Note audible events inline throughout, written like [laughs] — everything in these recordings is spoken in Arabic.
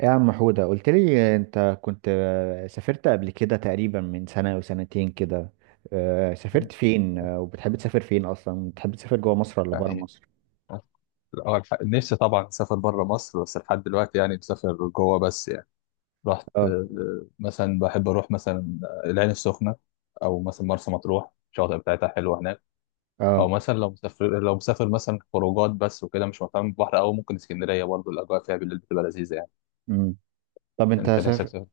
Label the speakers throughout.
Speaker 1: يا عم حودة، قلت لي انت كنت سافرت قبل كده تقريبا من سنة او سنتين كده. سافرت فين؟ وبتحب تسافر فين اصلا؟ بتحب تسافر جوه مصر ولا بره
Speaker 2: يعني
Speaker 1: مصر؟
Speaker 2: اه نفسي طبعا اسافر بره مصر، بس لحد دلوقتي يعني مسافر جوه بس يعني رحت.
Speaker 1: اه،
Speaker 2: مثلا بحب اروح مثلا العين السخنه، او مثلا مرسى مطروح، الشواطئ بتاعتها حلوه هناك. او
Speaker 1: اه.
Speaker 2: مثلا لو مسافر مثلا خروجات بس وكده، مش مهتم بالبحر، او ممكن اسكندريه، برضه الاجواء فيها بالليل بتبقى لذيذه يعني.
Speaker 1: امم طب انت
Speaker 2: انت نفسك
Speaker 1: سافر.
Speaker 2: تسافر؟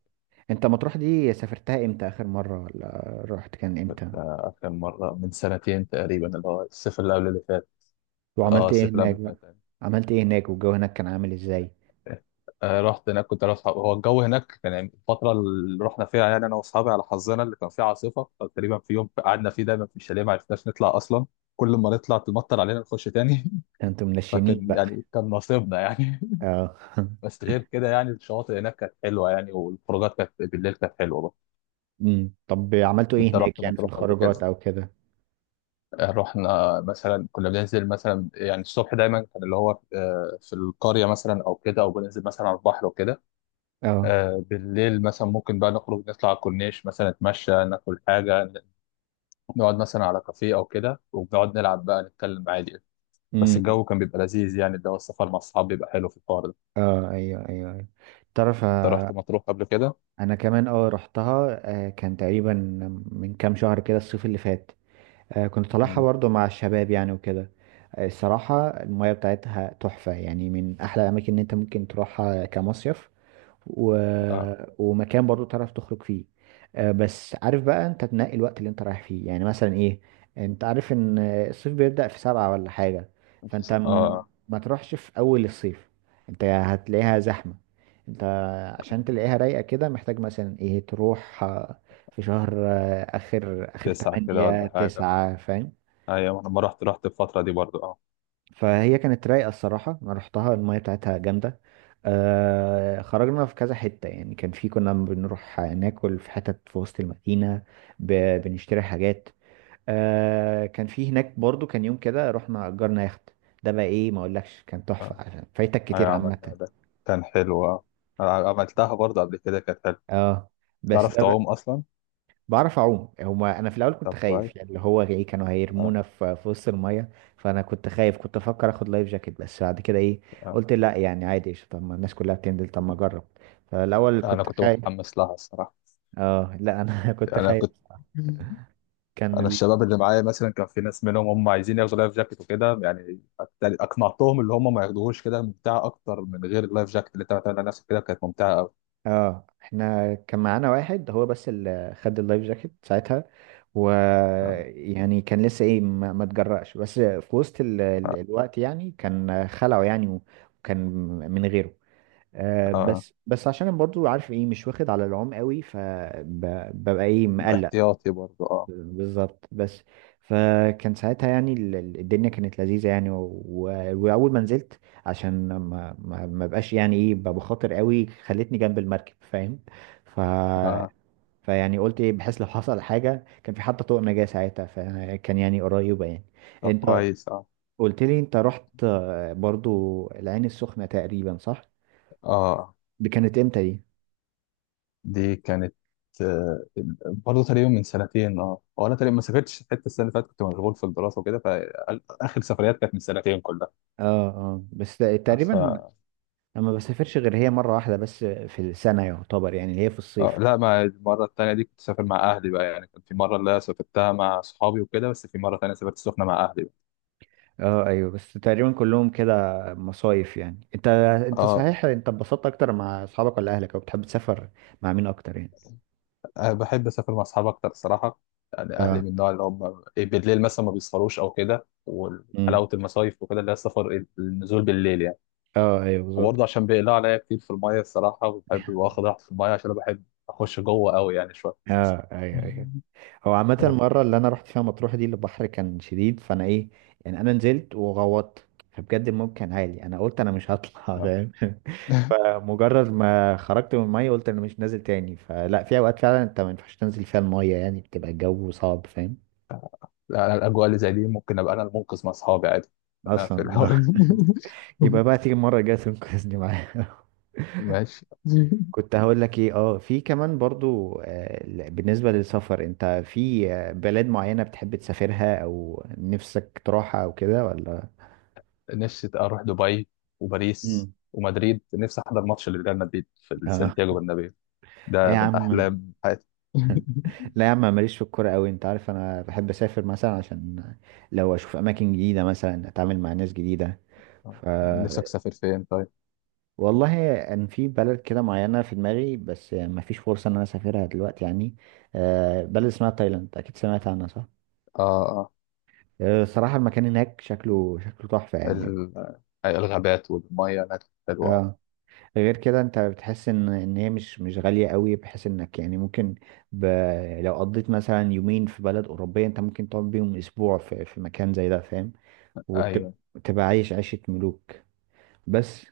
Speaker 1: انت مطروح دي سافرتها امتى؟ اخر مرة، ولا رحت كان امتى؟
Speaker 2: كان مره من سنتين تقريبا، اللي هو الصيف اللي قبل اللي فات. اه
Speaker 1: وعملت ايه
Speaker 2: الصيف اللي
Speaker 1: هناك
Speaker 2: قبل اللي
Speaker 1: بقى؟
Speaker 2: فات.
Speaker 1: عملت ايه هناك والجو هناك كان عامل ازاي؟
Speaker 2: رحت هناك كنت انا واصحابي. هو الجو هناك كان يعني الفتره اللي رحنا فيها، يعني انا واصحابي على حظنا اللي كان فيها عاصفه، فتقريبا في يوم قعدنا فيه دايما في الشاليه، ما عرفناش نطلع اصلا. كل ما نطلع تمطر علينا نخش تاني.
Speaker 1: ده انتوا
Speaker 2: [laughs]
Speaker 1: منشنين
Speaker 2: فكان
Speaker 1: بقى!
Speaker 2: يعني كان نصيبنا يعني.
Speaker 1: اه.
Speaker 2: [laughs]
Speaker 1: [laughs]
Speaker 2: بس غير كده يعني الشواطئ هناك كانت حلوه يعني، والخروجات كانت بالليل كانت حلوه برضه.
Speaker 1: طب عملتوا ايه
Speaker 2: انت رحت
Speaker 1: هناك، يعني في
Speaker 2: مطروح قبل كده؟
Speaker 1: الخروجات او كده؟
Speaker 2: رحنا مثلا كنا بننزل مثلا، يعني الصبح دايما كان اللي هو في القريه مثلا او كده، او بننزل مثلا على البحر وكده.
Speaker 1: اه.
Speaker 2: بالليل مثلا ممكن بقى نخرج نطلع على الكورنيش مثلا، نتمشى، ناكل حاجة، نقعد مثلا على كافيه أو كده، وبنقعد نلعب بقى، نتكلم عادي. بس
Speaker 1: امم
Speaker 2: الجو كان بيبقى لذيذ يعني، ده السفر مع الصحاب بيبقى حلو في الحوار ده.
Speaker 1: اه، ايوه، ايوه، أيوة. تعرف؟
Speaker 2: أنت رحت مطروح قبل كده؟
Speaker 1: انا كمان رحتها. كان تقريبا من كام شهر كده، الصيف اللي فات. كنت طالعها
Speaker 2: مم.
Speaker 1: برضو مع الشباب يعني وكده. الصراحة المياه بتاعتها تحفة، يعني من احلى الاماكن اللي انت ممكن تروحها كمصيف. و...
Speaker 2: اه
Speaker 1: ومكان برضو تعرف تخرج فيه. بس عارف بقى، انت تنقي الوقت اللي انت رايح فيه، يعني مثلا ايه. انت عارف ان الصيف بيبدأ في 7 ولا حاجة؟
Speaker 2: مش
Speaker 1: فانت
Speaker 2: س- اه.
Speaker 1: ما تروحش في اول الصيف. انت هتلاقيها زحمة. انت عشان تلاقيها رايقة كده، محتاج مثلا ايه، تروح في شهر اخر اخر
Speaker 2: تسعة كده
Speaker 1: تمانية
Speaker 2: ولا حاجة.
Speaker 1: تسعة، فاهم؟
Speaker 2: أيوة أنا لما رحت رحت الفترة دي برضو اه.
Speaker 1: فهي كانت رايقة الصراحة، أنا رحتها المية بتاعتها جامدة. خرجنا في كذا حتة، يعني كان في كنا بنروح ناكل في حتت في وسط المدينة. ب... بنشتري حاجات. كان في هناك برضو كان يوم كده رحنا أجرنا يخت. ده بقى إيه! ما أقولكش كان تحفة
Speaker 2: اه
Speaker 1: عشان فايتك كتير
Speaker 2: أيوة
Speaker 1: عامة.
Speaker 2: عملنا ده، كان حلو اه. أنا عملتها برضو قبل كده، كانت حلوة.
Speaker 1: اه. بس
Speaker 2: تعرف
Speaker 1: ده
Speaker 2: تعوم أصلا؟
Speaker 1: بعرف اعوم. هما انا في الاول كنت
Speaker 2: طب كويس
Speaker 1: خايف، يعني اللي هو ايه، كانوا
Speaker 2: اه.
Speaker 1: هيرمونا في وسط الميه. فانا كنت خايف، كنت افكر اخد لايف جاكيت، بس بعد كده ايه؟
Speaker 2: اه
Speaker 1: قلت لا، يعني عادي، قشطة. طب ما الناس كلها بتنزل، طب ما اجرب. فالاول
Speaker 2: أنا
Speaker 1: كنت
Speaker 2: كنت
Speaker 1: خايف.
Speaker 2: متحمس لها الصراحة.
Speaker 1: اه، لا، انا [laughs] كنت
Speaker 2: أنا
Speaker 1: خايف.
Speaker 2: كنت
Speaker 1: كان
Speaker 2: انا
Speaker 1: ال...
Speaker 2: الشباب اللي معايا مثلا كان في ناس منهم هم عايزين ياخدوا لايف جاكيت وكده، يعني اقنعتهم اللي هم ما ياخدوهوش، كده ممتعه اكتر من غير اللايف جاكيت، اللي انت بتعمل على نفسك كده كانت ممتعه قوي.
Speaker 1: اه. احنا كان معانا واحد هو بس اللي خد اللايف جاكيت ساعتها. و
Speaker 2: آه.
Speaker 1: يعني كان لسه ايه، ما تجرأش، بس في وسط
Speaker 2: آه.
Speaker 1: الوقت يعني كان خلعه يعني. وكان من غيره.
Speaker 2: آه.
Speaker 1: بس عشان أنا برضو عارف، ايه، مش واخد على العوم قوي، فببقى ايه مقلق.
Speaker 2: احتياطي برضو اه.
Speaker 1: بالظبط. بس فكان ساعتها يعني، الدنيا كانت لذيذة يعني، واول ما نزلت عشان ما بقاش يعني ايه، بخاطر قوي خلتني جنب المركب، فاهم؟ ف
Speaker 2: اه
Speaker 1: فيعني قلت ايه، بحيث لو حصل حاجة كان في حتى طوق نجاة، ساعتها فكان يعني قريبة يعني.
Speaker 2: طب
Speaker 1: انت
Speaker 2: كويس اه
Speaker 1: قلت لي انت رحت برضو العين السخنة تقريبا، صح؟
Speaker 2: اه.
Speaker 1: دي كانت امتى دي؟
Speaker 2: دي كانت آه. برضه تقريبا من سنتين اه، وانا تقريبا ما سافرتش، حتى السنه اللي فاتت كنت مشغول في الدراسه وكده، فاخر سفريات كانت من سنتين
Speaker 1: اه، اه. بس تقريبا،
Speaker 2: كلها.
Speaker 1: انا ما بسافرش غير هي مرة واحدة بس في السنة، يعتبر، يعني اللي هي في الصيف.
Speaker 2: لا ما المرة التانية دي كنت سافر مع أهلي بقى يعني، كان في مرة اللي أنا سافرتها مع أصحابي وكده، بس في مرة تانية سافرت السخنة مع أهلي بقى.
Speaker 1: اه، ايوه. بس تقريبا كلهم كده مصايف يعني. انت
Speaker 2: اه
Speaker 1: صحيح، انت اتبسطت اكتر مع اصحابك ولا اهلك، او بتحب تسافر مع مين اكتر يعني؟
Speaker 2: أنا بحب أسافر مع أصحابي أكتر الصراحة. يعني أهلي
Speaker 1: اه.
Speaker 2: من النوع اللي هم إيه، بالليل مثلا ما بيسهروش أو كده،
Speaker 1: امم
Speaker 2: وحلاوة المصايف وكده اللي هي السفر النزول بالليل يعني.
Speaker 1: اه، ايوه، بالظبط.
Speaker 2: وبرضه عشان بيقلقوا عليا كتير في المية الصراحة، وبحب واخد راحتي في المية، عشان أنا بحب أخش جوه أوي يعني شوية.
Speaker 1: اه، ايوه، ايوه. هو عامة
Speaker 2: [laughs]
Speaker 1: المرة اللي أنا رحت فيها مطروح دي البحر كان شديد، فأنا إيه، يعني أنا نزلت وغوطت، فبجد الموج كان عالي، أنا قلت أنا مش هطلع [laughs]
Speaker 2: آه.
Speaker 1: فاهم؟ فمجرد ما خرجت من المية قلت أنا مش نازل تاني. فلا، في أوقات فعلا أنت ما ينفعش تنزل فيها المية، يعني بتبقى الجو صعب، فاهم؟
Speaker 2: لا أنا الأجواء اللي زي دي ممكن أبقى أنا المنقذ مع أصحابي عادي. أنا في
Speaker 1: أصلا. آه.
Speaker 2: الحوار.
Speaker 1: [laughs]
Speaker 2: [laughs]
Speaker 1: يبقى بقى تيجي المرة الجاية تنقذني معايا. [laughs]
Speaker 2: ماشي. [laughs]
Speaker 1: كنت هقول لك إيه، في كمان برضو بالنسبة للسفر، أنت في بلاد معينة بتحب تسافرها أو نفسك تروحها أو كده، ولا؟
Speaker 2: نفسي اروح دبي وباريس
Speaker 1: مم.
Speaker 2: ومدريد، نفسي احضر ماتش لريال مدريد
Speaker 1: [laughs]
Speaker 2: في
Speaker 1: آه.
Speaker 2: سانتياغو برنابيو.
Speaker 1: اي
Speaker 2: ده
Speaker 1: يا
Speaker 2: من
Speaker 1: عم.
Speaker 2: احلام حياتي. [laughs]
Speaker 1: لا يا عم، ماليش في الكوره قوي. انت عارف انا بحب اسافر مثلا عشان لو اشوف اماكن جديده، مثلا اتعامل مع ناس جديده.
Speaker 2: آه.
Speaker 1: ف
Speaker 2: نفسك تسافر فين طيب؟
Speaker 1: والله ان في بلد كده معينه في دماغي، بس ما فيش فرصه ان انا اسافرها دلوقتي يعني. بلد اسمها تايلاند، اكيد سمعت عنها، صح؟
Speaker 2: اه اه.
Speaker 1: صراحه المكان هناك شكله تحفه يعني.
Speaker 2: ال- الغابات والميه هناك حلوه.
Speaker 1: اه. غير كده انت بتحس ان هي مش غاليه قوي، بحيث انك يعني ممكن ب... لو قضيت مثلا يومين في بلد اوروبيه، انت ممكن تقعد بيهم اسبوع في مكان زي ده، فاهم؟
Speaker 2: ايوه.
Speaker 1: وتبقى عايش عيشه ملوك. بس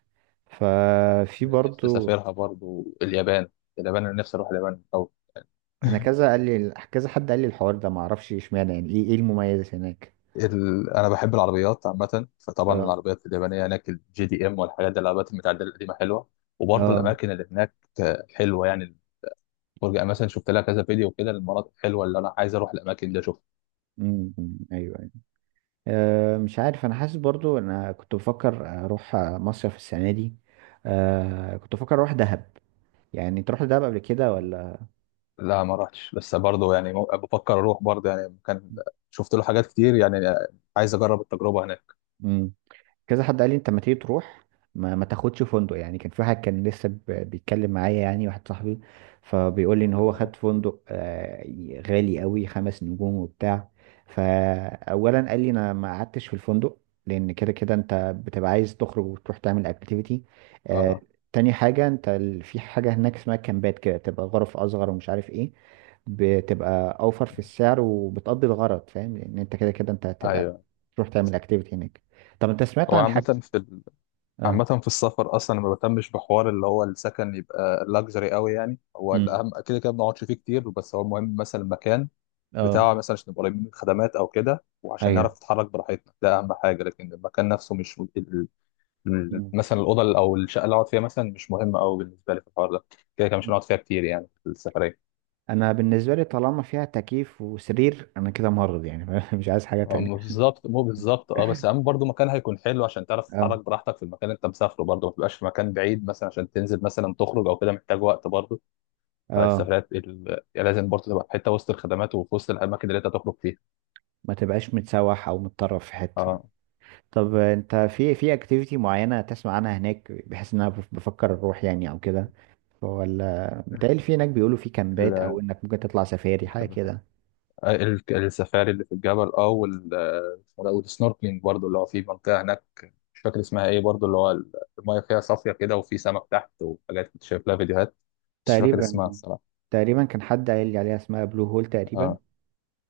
Speaker 1: ففي
Speaker 2: نفسي
Speaker 1: برضو.
Speaker 2: اسافرها برضو اليابان. اليابان انا نفسي اروح اليابان، او
Speaker 1: انا كذا حد قال لي الحوار ده، ما اعرفش اشمعنى يعني، ايه المميز هناك؟
Speaker 2: انا بحب العربيات عامه، فطبعا
Speaker 1: اه،
Speaker 2: العربيات اليابانيه هناك، الجي دي ام والحاجات دي، العربيات المتعدله القديمه حلوه. وبرضو
Speaker 1: اه.
Speaker 2: الاماكن اللي هناك حلوه يعني، وارجع مثلا شفت لها كذا فيديو كده، المناطق حلوه اللي انا عايز اروح الاماكن دي اشوفها.
Speaker 1: امم، ايوه، ايوه. مش عارف. انا حاسس برضو انا كنت بفكر اروح مصيف السنه دي. كنت بفكر اروح دهب. يعني تروح لدهب قبل كده ولا؟
Speaker 2: لا ما رحتش بس برضه يعني، بفكر اروح برضه يعني، كان شفت له حاجات كتير يعني، عايز اجرب التجربه هناك.
Speaker 1: مم. كذا حد قال لي انت ما تيجي تروح، ما تاخدش فندق، يعني كان في واحد كان لسه بيتكلم معايا، يعني واحد صاحبي. فبيقول لي ان هو
Speaker 2: اه
Speaker 1: خد فندق غالي قوي، 5 نجوم وبتاع. فاولا قال لي انا ما قعدتش في الفندق، لان كده كده انت بتبقى عايز تخرج وتروح تعمل اكتيفيتي.
Speaker 2: آه،
Speaker 1: تاني حاجة انت في حاجة هناك اسمها كامبات كده، تبقى غرف اصغر ومش عارف ايه، بتبقى اوفر في السعر وبتقضي الغرض، فاهم؟ لان انت كده كده انت هتبقى
Speaker 2: ايوه.
Speaker 1: تروح تعمل اكتيفيتي هناك. طب انت سمعت
Speaker 2: هو
Speaker 1: عن
Speaker 2: عامة
Speaker 1: حاجة؟ اه.
Speaker 2: عامة في السفر اصلا ما بهتمش بحوار اللي هو السكن يبقى لاكجري قوي يعني، هو
Speaker 1: امم
Speaker 2: الاهم كده كده ما بنقعدش فيه كتير، بس هو المهم مثلا المكان
Speaker 1: اه،
Speaker 2: بتاعه مثلا، عشان نبقى قريبين من الخدمات او كده، وعشان نعرف
Speaker 1: ايوه.
Speaker 2: نتحرك براحتنا، ده اهم حاجه. لكن المكان نفسه مش
Speaker 1: مم.
Speaker 2: مثلا الاوضه او الشقه اللي اقعد فيها مثلا مش مهمه قوي بالنسبه لي في الحوار ده، كده كده مش هنقعد فيها كتير يعني في السفريه.
Speaker 1: انا بالنسبة لي، طالما فيها تكييف وسرير، انا كده مرض يعني [laughs] مش عايز حاجة
Speaker 2: أم-
Speaker 1: تانية.
Speaker 2: بالظبط بالظبط اه، بس اهم برضو مكان هيكون حلو عشان تعرف تتحرك
Speaker 1: اه،
Speaker 2: براحتك في المكان اللي انت مسافره، برضو ما تبقاش في مكان بعيد مثلا عشان تنزل مثلا تخرج او كده، محتاج وقت برضو.
Speaker 1: اه.
Speaker 2: فالسفريات لازم برضو تبقى في حته وسط الخدمات، وفي وسط الاماكن اللي انت تخرج فيها.
Speaker 1: ما تبقاش متسوح او متطرف في حتة.
Speaker 2: اه
Speaker 1: طب انت في اكتيفيتي معينة تسمع عنها هناك، بحيث ان انا بفكر اروح يعني او كده، ولا متهيألي في هناك بيقولوا في كامبات،
Speaker 2: ال...
Speaker 1: او انك ممكن تطلع سفاري حاجة كده؟
Speaker 2: السفاري اللي في الجبل اه، والسنوركلينج برضو اللي هو في منطقه هناك، مش فاكر اسمها ايه برضو، اللي هو المايه فيها صافيه كده، وفي سمك تحت وحاجات كنت شايف لها فيديوهات، بس مش فاكر
Speaker 1: تقريبا
Speaker 2: اسمها الصراحه.
Speaker 1: تقريبا كان حد قايل لي عليها، اسمها بلو هول تقريبا.
Speaker 2: اه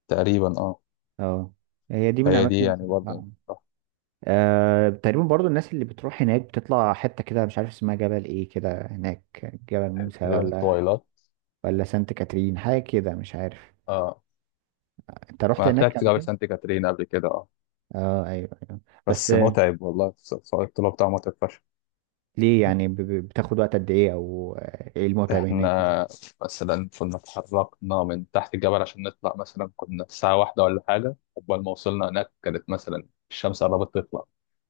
Speaker 2: تقريبا اه.
Speaker 1: اه. هي دي من
Speaker 2: فهي دي
Speaker 1: اماكن.
Speaker 2: يعني برضو
Speaker 1: تقريبا برضو الناس اللي بتروح هناك بتطلع حتة كده، مش عارف اسمها جبل ايه كده هناك. جبل موسى،
Speaker 2: تقريبا
Speaker 1: ولا
Speaker 2: الطويلات.
Speaker 1: ولا سانت كاترين، حاجة كده، مش عارف.
Speaker 2: اه
Speaker 1: انت رحت
Speaker 2: ما
Speaker 1: هناك
Speaker 2: طلعت
Speaker 1: قبل
Speaker 2: جبل
Speaker 1: كده؟
Speaker 2: سانت كاترين قبل كده اه.
Speaker 1: اه، ايوه، ايوه. بس
Speaker 2: بس متعب والله، صعود الطلوع بتاعه متعب فشخ.
Speaker 1: ليه يعني، بتاخد وقت قد ايه، او ايه المتعب هناك يعني؟
Speaker 2: احنا مثلا كنا اتحركنا من تحت الجبل عشان نطلع، مثلا كنا الساعة واحدة ولا حاجة، قبل ما وصلنا هناك كانت مثلا الشمس قربت تطلع.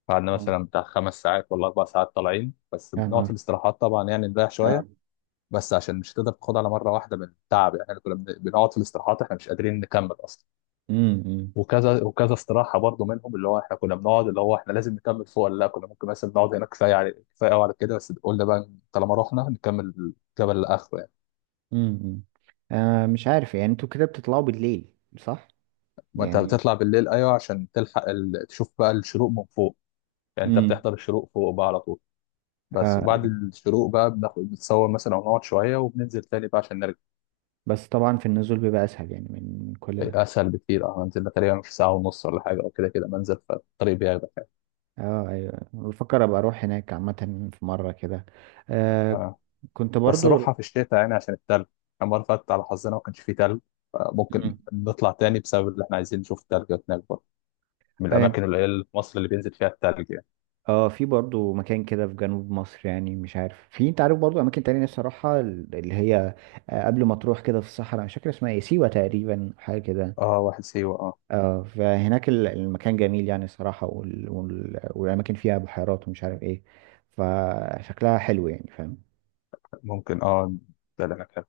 Speaker 2: قعدنا
Speaker 1: آه.
Speaker 2: مثلا بتاع 5 ساعات ولا 4 ساعات طالعين، بس
Speaker 1: يا
Speaker 2: بنقعد في
Speaker 1: نهار!
Speaker 2: الاستراحات طبعا يعني نريح شويه.
Speaker 1: اه.
Speaker 2: بس عشان مش هتقدر تاخد على مره واحده من التعب يعني، احنا كنا بنقعد في الاستراحات، احنا مش قادرين نكمل اصلا.
Speaker 1: امم
Speaker 2: وكذا وكذا استراحه برضو منهم، اللي هو احنا كنا بنقعد اللي هو احنا لازم نكمل فوق ولا لا، كنا ممكن مثلا نقعد هنا كفايه، على كفايه قوي على كده، بس قلنا بقى طالما رحنا نكمل الجبل لاخره يعني.
Speaker 1: امم مش عارف يعني، انتوا كده بتطلعوا بالليل صح؟
Speaker 2: ما انت
Speaker 1: يعني.
Speaker 2: بتطلع بالليل، ايوه عشان تلحق تشوف بقى الشروق من فوق يعني، انت
Speaker 1: امم
Speaker 2: بتحضر الشروق فوق بقى على طول. بس وبعد
Speaker 1: آه
Speaker 2: الشروق بقى، بناخد بنتصور مثلا ونقعد شويه، وبننزل تاني بقى عشان نرجع.
Speaker 1: بس طبعا في النزول بيبقى اسهل يعني من كل ده.
Speaker 2: اسهل بكتير اه، هنزل لها تقريبا في ساعه ونص ولا حاجه او كده، كده منزل، فالطريق بياخدك يعني.
Speaker 1: اه، ايوه. بفكر ابقى اروح هناك عامة في مرة كده. آه
Speaker 2: آه.
Speaker 1: كنت
Speaker 2: بس
Speaker 1: برضو.
Speaker 2: روحها في الشتاء يعني عشان التلج، المره اللي فاتت على حظنا ما كانش فيه تلج، ممكن
Speaker 1: مم.
Speaker 2: نطلع تاني بسبب اللي احنا عايزين نشوف التلج هناك برضه، من
Speaker 1: اه.
Speaker 2: الاماكن القليله في مصر اللي بينزل فيها التلج يعني.
Speaker 1: في برضو مكان كده في جنوب مصر، يعني مش عارف. انت عارف برضو اماكن تانية نفسي اروحها، اللي هي قبل ما تروح كده في الصحراء، مش فاكر اسمها ايه، سيوة تقريبا حاجة كده.
Speaker 2: اه واحد سيوه اه.
Speaker 1: اه. فهناك المكان جميل يعني صراحة، والاماكن فيها بحيرات ومش عارف ايه، فشكلها حلو يعني، فاهم؟
Speaker 2: ممكن اه، ده اللي انا كان.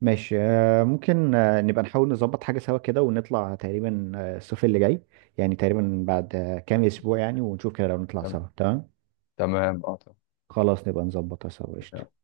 Speaker 1: ماشي. ممكن نبقى نحاول نظبط حاجة سوا كده ونطلع تقريبا الصيف اللي جاي، يعني تقريبا بعد كام أسبوع، يعني ونشوف كده لو نطلع
Speaker 2: تمام.
Speaker 1: سوا، تمام؟
Speaker 2: تمام، اه تمام.
Speaker 1: خلاص، نبقى نظبطها سوا، قشطة.